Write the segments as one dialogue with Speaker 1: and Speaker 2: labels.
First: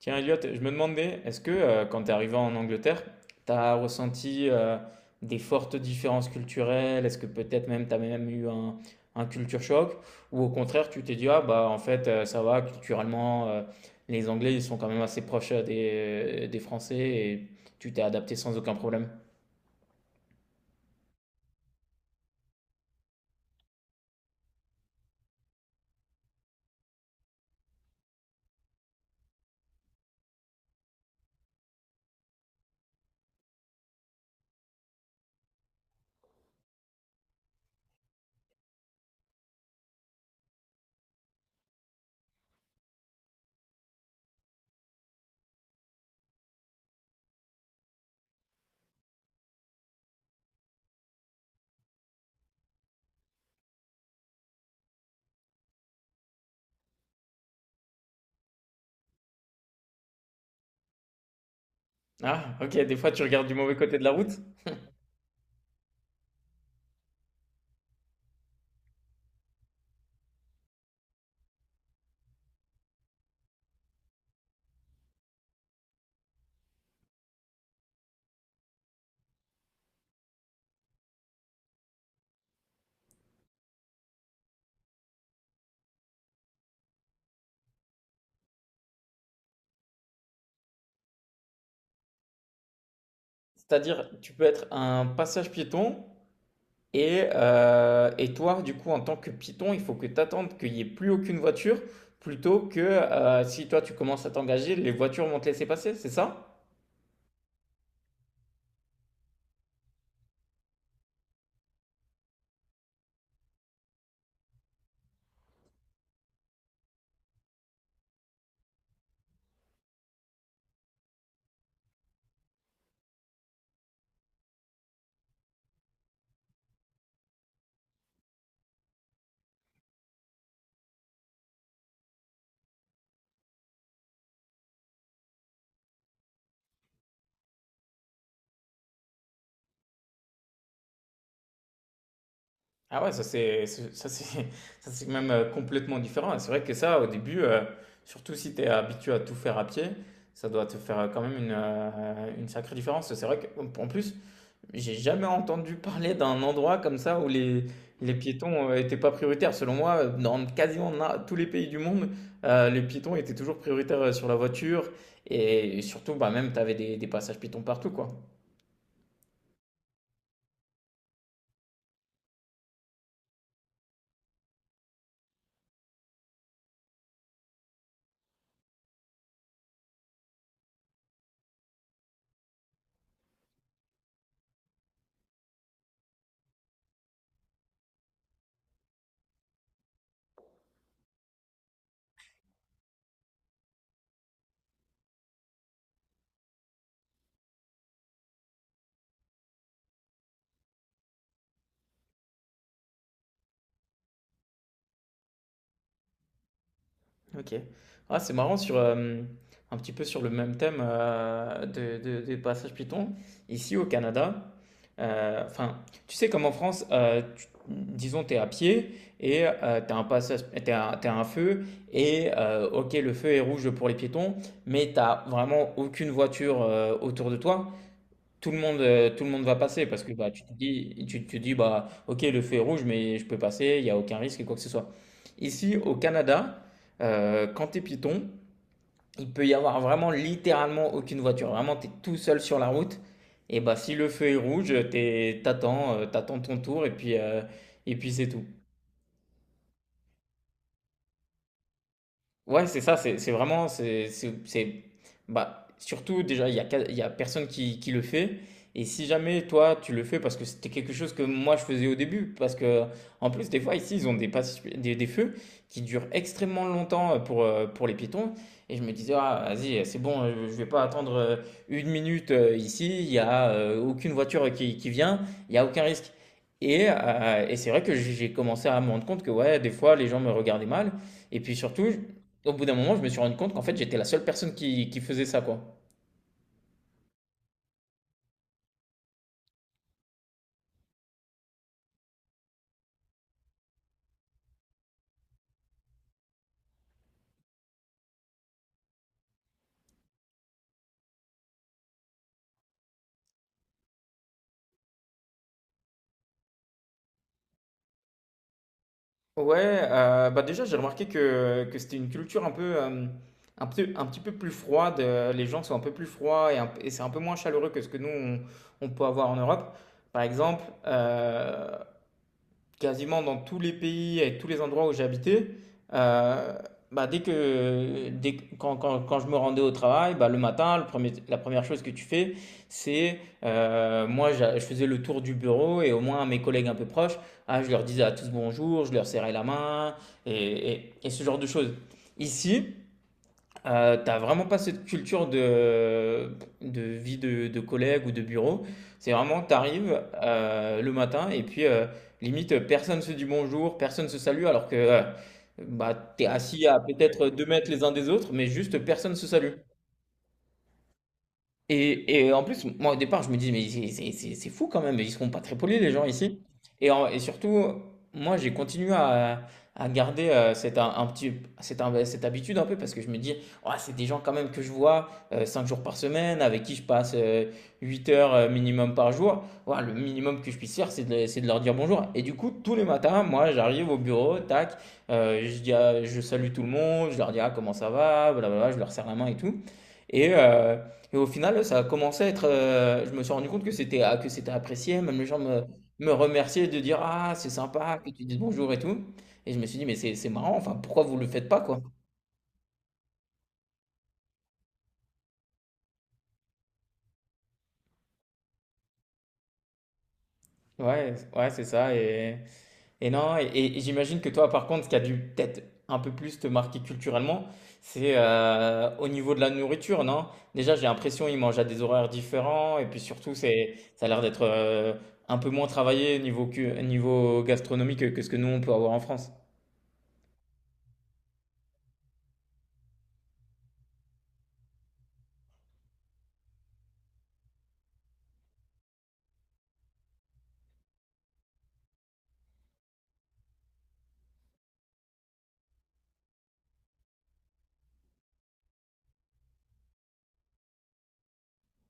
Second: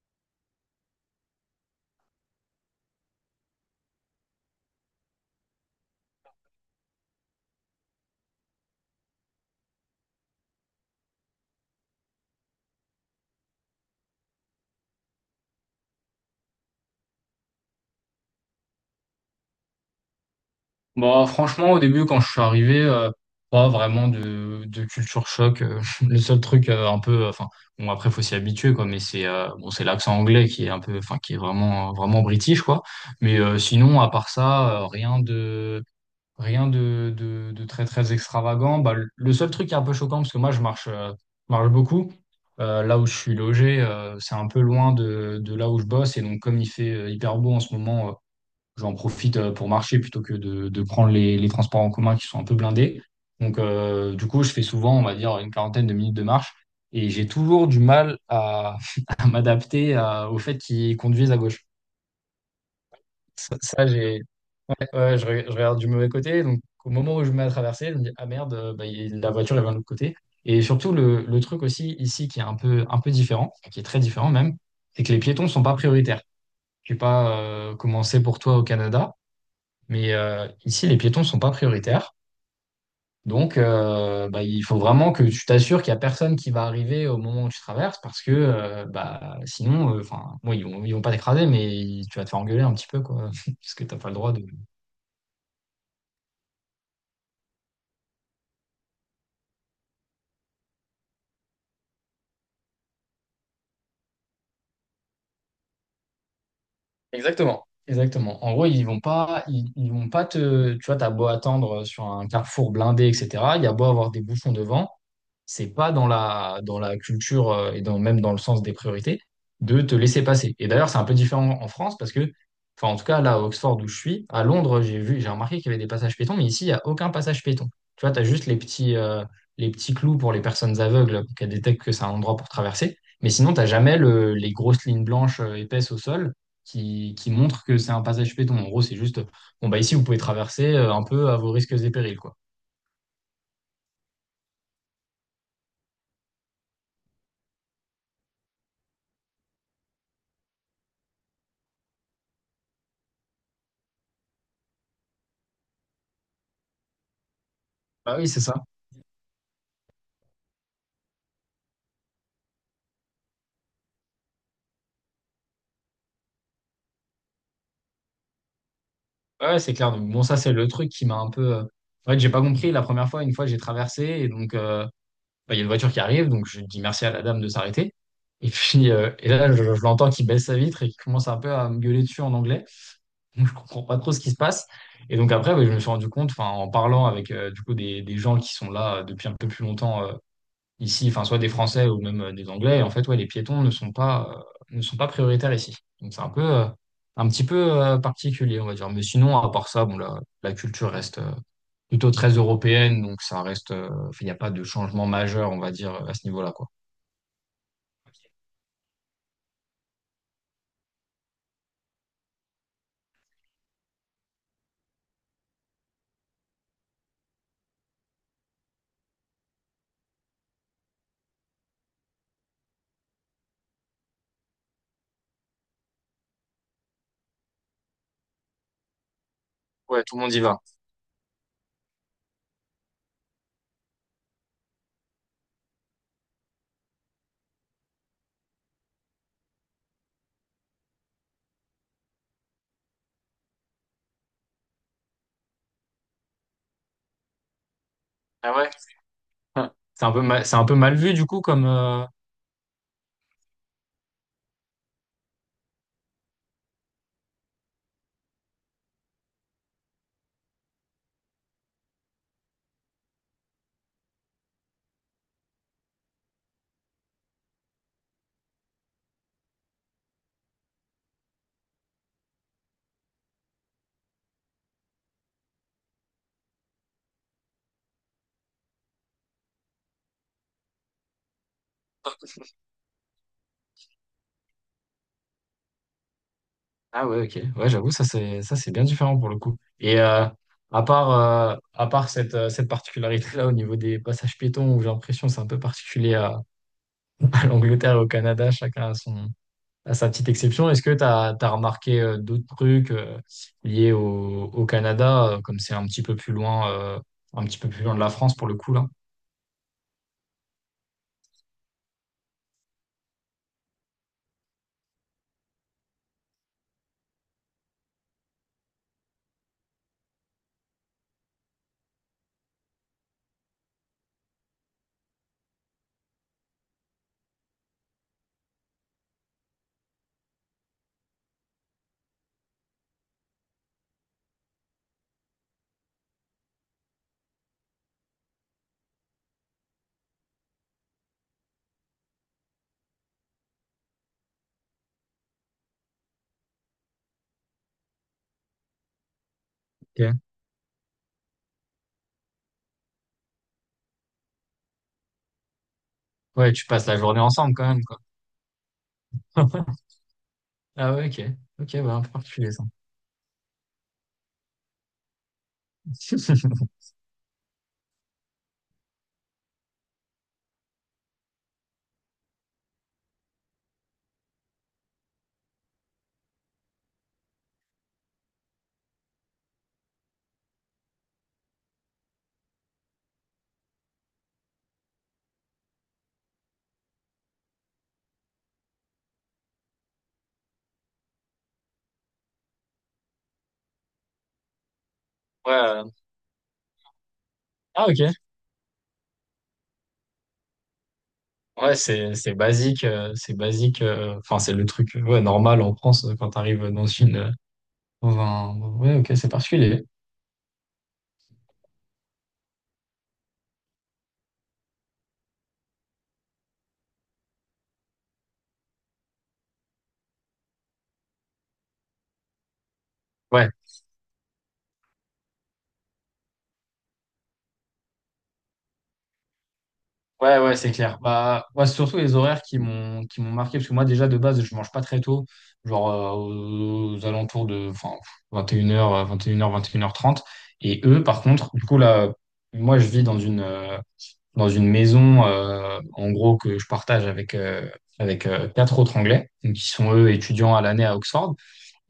Speaker 1: Tiens, Elliot, je me demandais, est-ce que quand tu es arrivé en Angleterre, tu as ressenti des fortes différences culturelles? Est-ce que peut-être même tu as même eu un culture choc? Ou au contraire, tu t'es dit, ah bah en fait, ça va, culturellement, les Anglais, ils sont quand même assez proches des Français et tu t'es adapté sans aucun problème.
Speaker 2: Franchement, au début, quand je suis arrivé, pas vraiment de culture choc. Le seul truc un peu, enfin, bon, après, faut s'y habituer, quoi, mais c'est bon, c'est l'accent anglais qui est un peu, enfin, qui est vraiment, vraiment british, quoi. Mais sinon, à part ça, rien de très, très extravagant. Le seul truc qui est un peu choquant, parce que moi, je marche beaucoup. Là où je suis logé, c'est un peu loin de là où je bosse, et donc, comme il fait hyper beau en ce moment, j'en profite pour marcher plutôt que de prendre les transports en commun qui sont un peu blindés. Donc, du coup, je fais souvent, on va dire, une quarantaine de minutes de marche et j'ai toujours du mal à, à m'adapter au fait qu'ils conduisent à gauche.
Speaker 1: Ah, ok, des fois tu regardes du mauvais côté de la
Speaker 2: J'ai,
Speaker 1: route.
Speaker 2: ouais, je regarde du mauvais côté. Donc, au moment où je me mets à traverser, je me dis, ah merde, bah, la voiture, elle vient de l'autre côté. Et surtout, le truc aussi ici qui est un peu différent, qui est très différent même, c'est que les piétons sont pas prioritaires. Je sais pas comment c'est pour toi au Canada. Mais ici, les piétons sont pas prioritaires. Donc, bah, il faut vraiment que tu t'assures qu'il n'y a personne qui va arriver au moment où tu traverses parce que bah, sinon, enfin, bon, ils vont pas t'écraser, mais tu vas te faire engueuler un petit peu, quoi, parce que t'as pas
Speaker 1: C'est-à-dire,
Speaker 2: le
Speaker 1: tu
Speaker 2: droit
Speaker 1: peux
Speaker 2: de.
Speaker 1: être un passage piéton. Et toi, du coup, en tant que python, il faut que tu attendes qu'il n'y ait plus aucune voiture plutôt que si toi tu commences à t'engager, les voitures vont te laisser passer, c'est ça?
Speaker 2: Exactement, exactement. En gros, ils vont pas te, tu vois, t'as beau attendre sur un carrefour blindé, etc. Il y a beau avoir des bouchons devant, c'est pas dans dans la culture et dans, même dans le sens des priorités de te laisser passer. Et d'ailleurs, c'est un peu différent en France parce que, enfin, en tout cas, là, à Oxford où je suis, à Londres, j'ai remarqué qu'il y avait des passages piétons, mais ici, il y a aucun passage piéton. Tu vois, t'as juste les petits clous pour les personnes aveugles pour qu'elles détectent que c'est un endroit pour traverser. Mais sinon, t'as jamais le, les grosses lignes blanches épaisses au sol qui montre que c'est un passage piéton. En gros, c'est juste, bon, bah ici, vous pouvez traverser un peu à vos risques et périls, quoi.
Speaker 1: Ah ouais, ça c'est ça c'est même complètement différent. Et c'est vrai que ça, au début, surtout si tu es habitué à tout faire à pied, ça doit te faire quand même une sacrée différence. C'est vrai qu'en plus, j'ai jamais entendu parler d'un endroit comme ça où les
Speaker 2: Bah oui, c'est ça.
Speaker 1: piétons, étaient pas prioritaires. Selon moi, dans quasiment na tous les pays du monde, les piétons étaient toujours prioritaires, sur la voiture et surtout, bah, même tu avais des passages piétons partout, quoi.
Speaker 2: Ouais, c'est clair. Donc, bon, ça, c'est le truc qui m'a un peu. En fait, j'ai pas compris la première fois. Une fois, j'ai traversé et donc, bah, il y a une voiture qui arrive. Donc, je dis merci à la dame de s'arrêter. Et puis, et là, je l'entends qui baisse sa vitre et qui commence un peu à me gueuler dessus en anglais. Donc, je comprends pas trop ce qui se passe. Et donc après, ouais, je me suis rendu compte, enfin, en parlant avec du coup des gens qui sont là depuis un peu plus longtemps ici, enfin, soit des Français ou même des Anglais, en fait, ouais, les piétons ne sont pas, ne sont pas prioritaires ici. Donc c'est un peu, un petit peu particulier, on va dire. Mais sinon, à part ça, bon, la culture reste plutôt très européenne, donc ça reste, enfin, il n'y a pas de changement majeur, on va dire, à ce niveau-là, quoi.
Speaker 1: OK. Ah, c'est marrant sur, un petit peu sur le même thème, de des passages Python. Ici, au Canada, heu, enfin, tu sais, comme en France, tu disons, tu es à pied et tu as un passage t'es as tu as un feu et OK, le feu est rouge pour les piétons, mais tu as vraiment aucune voiture, autour de toi. Tout le monde, tout le monde va passer parce
Speaker 2: Ouais,
Speaker 1: que
Speaker 2: tout le
Speaker 1: bah,
Speaker 2: monde y va.
Speaker 1: tu te dis bah, ok, le feu est rouge, mais je peux passer, il n'y a aucun risque et quoi que ce soit. Ici, au Canada, quand tu es piéton, il peut y avoir vraiment littéralement aucune voiture. Vraiment, tu es tout seul sur la route. Et bah, si le feu est rouge, t'attends ton tour et puis c'est tout.
Speaker 2: Ah ouais? C'est un peu mal vu du coup comme,
Speaker 1: Ouais, c'est ça, c'est vraiment, c'est- bah, surtout déjà, il y a personne qui le fait. Et si jamais toi, tu le fais parce que c'était quelque chose que moi je faisais au début, parce que en plus, des fois ici, ils ont des feux qui durent extrêmement longtemps pour les piétons. Et je me disais, ah, vas-y, c'est bon, je vais pas attendre une minute, ici, il y a aucune voiture qui vient, il y a aucun risque. Et c'est vrai que j'ai commencé à me rendre compte que ouais, des fois, les gens me regardaient mal. Et puis surtout, au bout d'un moment, je me suis rendu compte qu'en fait, j'étais la seule personne qui faisait ça, quoi.
Speaker 2: Ah ouais, ok. Ouais, j'avoue, ça c'est bien différent pour le coup. Et à part cette particularité-là au niveau des passages piétons où j'ai l'impression que c'est un peu particulier à, à l'Angleterre et au Canada, chacun a son a sa petite exception. Est-ce que t'as remarqué d'autres trucs liés au, au Canada, comme c'est un petit peu plus loin un petit peu plus loin de la France pour le coup là?
Speaker 1: Ouais, bah déjà j'ai remarqué que c'était une culture un peu, un petit peu plus froide. Les gens sont un peu plus froids et, un- et c'est un peu moins chaleureux que ce que nous on peut avoir en Europe. Par exemple, quasiment dans tous les pays et tous les endroits où j'ai habité, euh, bah dès, que- quand, quand, quand je me rendais au travail, bah le matin, la première chose que tu fais, c'est, moi, je faisais le tour du bureau et au moins à mes collègues un peu proches, ah, je leur disais à tous bonjour, je leur serrais la main et ce genre de choses. Ici, t'as vraiment pas cette culture de vie de collègue ou de bureau. C'est vraiment, t'arrives
Speaker 2: Ok.
Speaker 1: le matin et puis limite personne se dit bonjour, personne se salue alors que bah, t'es
Speaker 2: Ouais,
Speaker 1: assis
Speaker 2: tu
Speaker 1: à
Speaker 2: passes la journée
Speaker 1: peut-être deux
Speaker 2: ensemble quand
Speaker 1: mètres les
Speaker 2: même
Speaker 1: uns
Speaker 2: quoi.
Speaker 1: des autres, mais juste personne se salue.
Speaker 2: Ah ouais, ok. Ok, ouais, un peu
Speaker 1: Et en
Speaker 2: particulier
Speaker 1: plus,
Speaker 2: ça.
Speaker 1: moi, au départ, je me dis: «Mais c'est fou quand même, ils seront pas très polis les gens ici», et en et surtout, moi, j'ai continué à garder, cette un petit cette un cette habitude un peu parce que je me dis: «Oh, c'est des gens quand même que je vois, 5 jours par semaine, avec qui je passe, 8 heures, minimum par jour. Ouah, le minimum que je puisse faire, c'est de leur dire bonjour», et du coup, tous les matins, moi, j'arrive au bureau, tac, je dis à je salue tout le monde, je leur dis: «Ah, comment ça va?» blablabla, je leur serre la main et tout, et heu et au final, ça a commencé à être, je me suis rendu compte que c'était apprécié. Même les gens
Speaker 2: Ouais.
Speaker 1: me remerciaient de dire: «Ah, c'est
Speaker 2: Ah
Speaker 1: sympa que
Speaker 2: ok.
Speaker 1: tu dises bonjour et tout», et je me suis dit: «Mais c'est marrant, enfin, pourquoi vous le faites pas,
Speaker 2: Ouais,
Speaker 1: quoi?»
Speaker 2: c'est basique, c'est basique. Enfin, c'est le truc ouais, normal en France quand t'arrives dans une dans un. Ouais, ok, c'est particulier.
Speaker 1: Ouais, ouais, c'est ça et non et et j'imagine que toi, par contre, ce qui a dû peut-être un peu plus te marquer culturellement, c'est, au niveau de la nourriture, non? Déjà, j'ai l'impression, ils mangent à des horaires différents et puis surtout,
Speaker 2: Ouais,
Speaker 1: c'est ça a l'air d'être, un peu moins travaillé niveau cu niveau gastronomique que ce que nous, on peut avoir en France.
Speaker 2: ouais, c'est clair. Bah, ouais, c'est surtout les horaires qui m'ont marqué parce que moi déjà de base je mange pas très tôt, genre aux alentours de enfin 21h, 21h, 21h30. Et une heures, 21h30. Et eux, par contre, du coup là, moi je vis dans une maison en gros que je partage avec quatre autres Anglais donc, qui sont eux étudiants à l'année à Oxford.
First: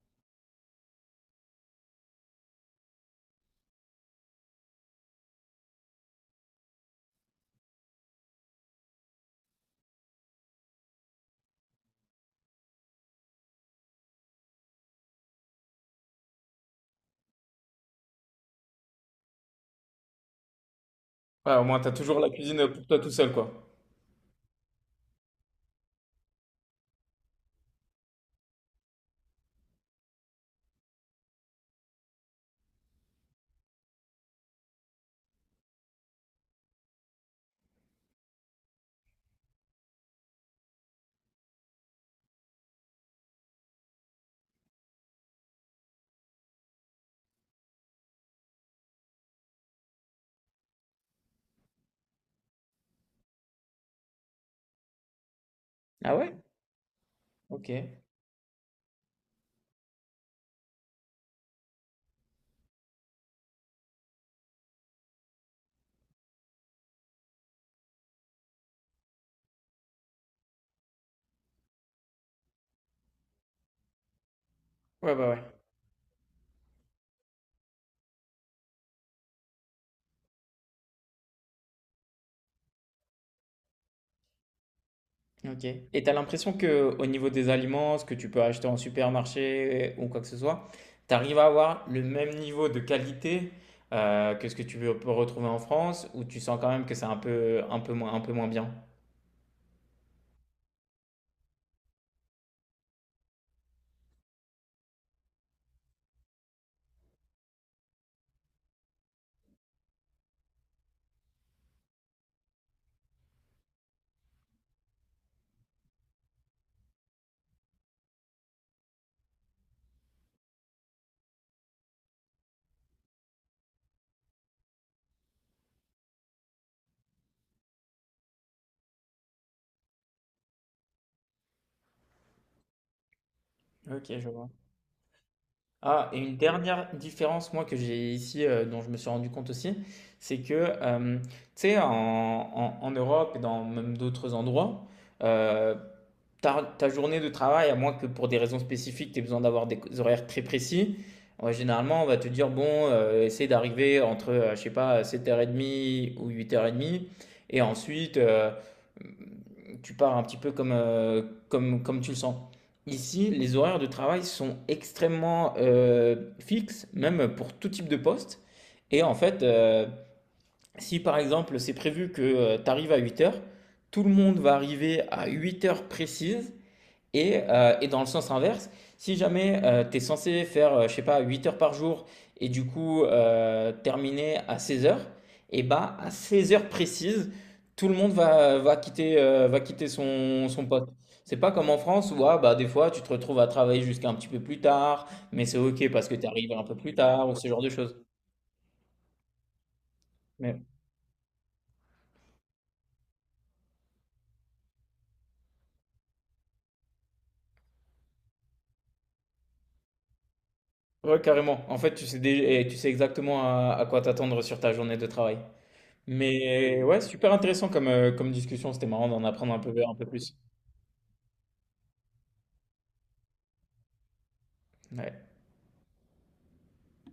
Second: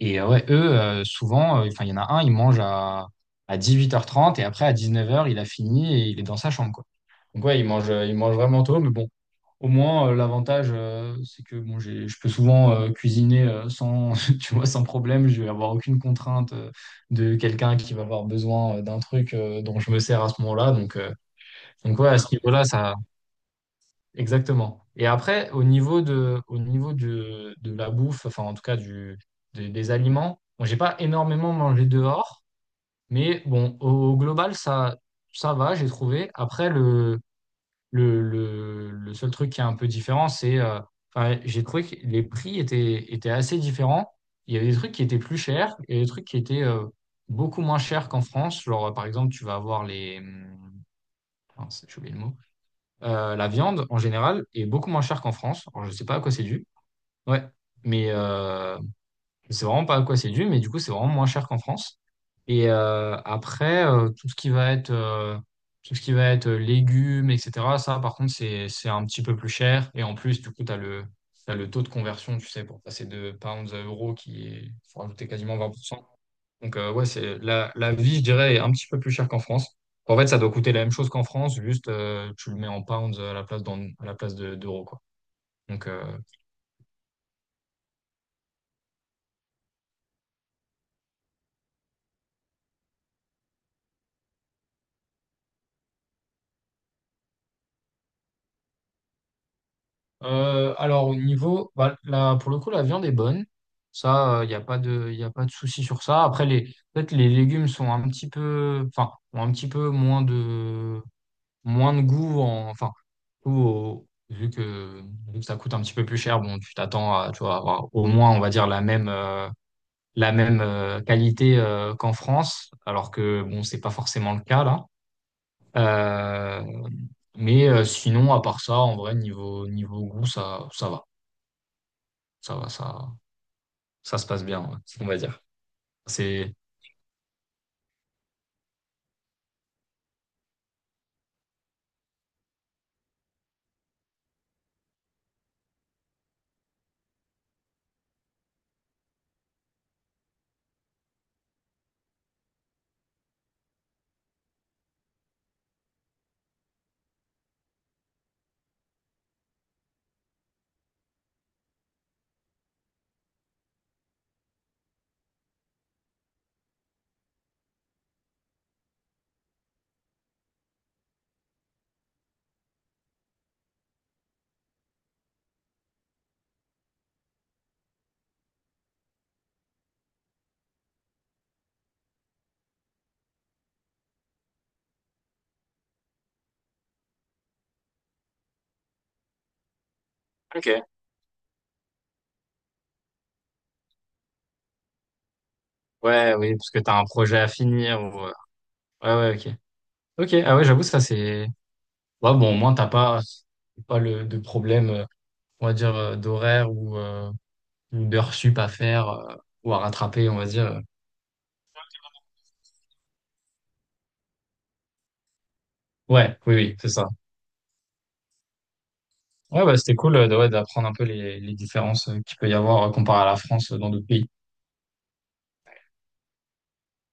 Speaker 2: Et ouais, eux, souvent, enfin, il y en a un, à 18h30 et après à 19h il a fini et il est dans sa chambre, quoi. Donc ouais, il mange vraiment tôt, mais bon, au moins, l'avantage, c'est que bon, je peux souvent cuisiner sans, tu vois, sans problème. Je vais avoir aucune contrainte de quelqu'un qui va avoir besoin d'un truc dont je me sers à ce moment-là.
Speaker 1: Ouais, au moins, t'as
Speaker 2: Donc ouais, à
Speaker 1: toujours la
Speaker 2: ce niveau-là,
Speaker 1: cuisine pour
Speaker 2: ça,
Speaker 1: toi tout seul, quoi.
Speaker 2: Exactement. Et après, au niveau de la bouffe, enfin en tout cas du, des aliments, bon, j'ai pas énormément mangé dehors, mais bon, au, au global, ça va, j'ai trouvé. Après, le seul truc qui est un peu différent, c'est, enfin, j'ai trouvé que les prix étaient, étaient assez différents. Il y avait des trucs qui étaient plus chers et des trucs qui étaient beaucoup moins chers qu'en France. Genre, par exemple, tu vas avoir les... mince, j'ai oublié le mot la viande, en général, est beaucoup moins chère qu'en France. Alors, je sais
Speaker 1: Ah
Speaker 2: pas à quoi
Speaker 1: ouais?
Speaker 2: c'est dû. Ouais.
Speaker 1: Ok. Ouais,
Speaker 2: Mais je sais vraiment pas à quoi c'est dû, mais du coup, c'est vraiment moins cher qu'en France. Et après, tout ce qui va être légumes, etc., ça, par contre, c'est un petit peu plus cher. Et en plus, du coup, t'as le taux de conversion, tu sais, pour passer de pounds à euros qui est, faut
Speaker 1: bah
Speaker 2: rajouter
Speaker 1: ouais.
Speaker 2: quasiment 20%. Donc, ouais, c'est la vie, je dirais, est un petit peu plus chère qu'en France. En fait, ça doit coûter la même chose qu'en France, juste tu le mets en pounds à la place d'euros, quoi.
Speaker 1: Ok.
Speaker 2: Donc,
Speaker 1: Et t'as l'impression que au niveau des aliments, ce que tu peux acheter en supermarché ou quoi que ce soit, t'arrives à avoir le même niveau de qualité que ce que tu peux retrouver en France, ou tu sens quand même que c'est un peu, un peu moins bien?
Speaker 2: alors, au niveau, bah, là, pour le coup, la viande est bonne. Ça, il n'y a pas de, y a pas de souci sur ça. Après, les, peut-être les légumes sont un petit peu, enfin, ont un petit peu moins moins de goût, enfin, ou au- vu que, vu que ça coûte un petit peu plus cher, bon, tu t'attends à, tu vois, avoir au moins, on va dire, la même. La même qualité qu'en France, alors que bon, c'est pas forcément le cas là. Euh, mais sinon, à part ça, en vrai, niveau, niveau goût, ça va. Ça va, ça,
Speaker 1: Ok,
Speaker 2: ça se
Speaker 1: je
Speaker 2: passe
Speaker 1: vois.
Speaker 2: bien, ouais, on va dire.
Speaker 1: Ah, et une
Speaker 2: C'est.
Speaker 1: dernière différence, moi, que j'ai ici, dont je me suis rendu compte aussi, c'est que, tu sais, en Europe et dans même d'autres endroits, euh, ta journée de travail, à moins que pour des raisons spécifiques, tu aies besoin d'avoir des horaires très précis, ouais, généralement, on va te dire, bon, essaie d'arriver entre, je sais pas, 7:30 ou 8:30, et ensuite, tu pars un petit peu comme, comme tu le sens. Ici, les horaires de travail sont extrêmement fixes, même pour tout type de poste. Et en fait, si par exemple c'est prévu que tu arrives à 8 heures, tout le monde va arriver à 8 heures précises et dans le sens inverse, si jamais tu es censé faire, je sais pas, 8 heures par jour et du coup terminer à 16 heures, et bah à 16 heures précises, tout le monde va quitter, son
Speaker 2: Ok.
Speaker 1: poste. C'est pas comme en France où ah, bah, des fois tu te retrouves à travailler jusqu'à un petit peu plus tard, mais c'est ok parce que tu
Speaker 2: Ouais,
Speaker 1: arrives
Speaker 2: oui,
Speaker 1: un
Speaker 2: parce
Speaker 1: peu
Speaker 2: que
Speaker 1: plus
Speaker 2: t'as un
Speaker 1: tard ou
Speaker 2: projet
Speaker 1: ce
Speaker 2: à
Speaker 1: genre de choses.
Speaker 2: finir. Ou... Ouais, ouais, ok. Ok, ah
Speaker 1: Mais
Speaker 2: ouais, j'avoue, ça c'est. Ouais, bon, au moins, t'as pas, pas de problème, on va dire, d'horaire ou d'heures sup à faire ou à rattraper, on va dire.
Speaker 1: ouais, carrément. En fait, tu sais, dé- et tu sais exactement à quoi t'attendre sur ta journée de travail.
Speaker 2: Ouais, oui, oui,
Speaker 1: Mais
Speaker 2: c'est
Speaker 1: ouais,
Speaker 2: ça.
Speaker 1: super intéressant comme, comme discussion. C'était marrant d'en apprendre
Speaker 2: Ouais, bah, c'était
Speaker 1: un peu
Speaker 2: cool
Speaker 1: plus.
Speaker 2: ouais, d'apprendre un peu les différences qu'il peut y avoir comparé à la France dans d'autres pays.
Speaker 1: Ouais.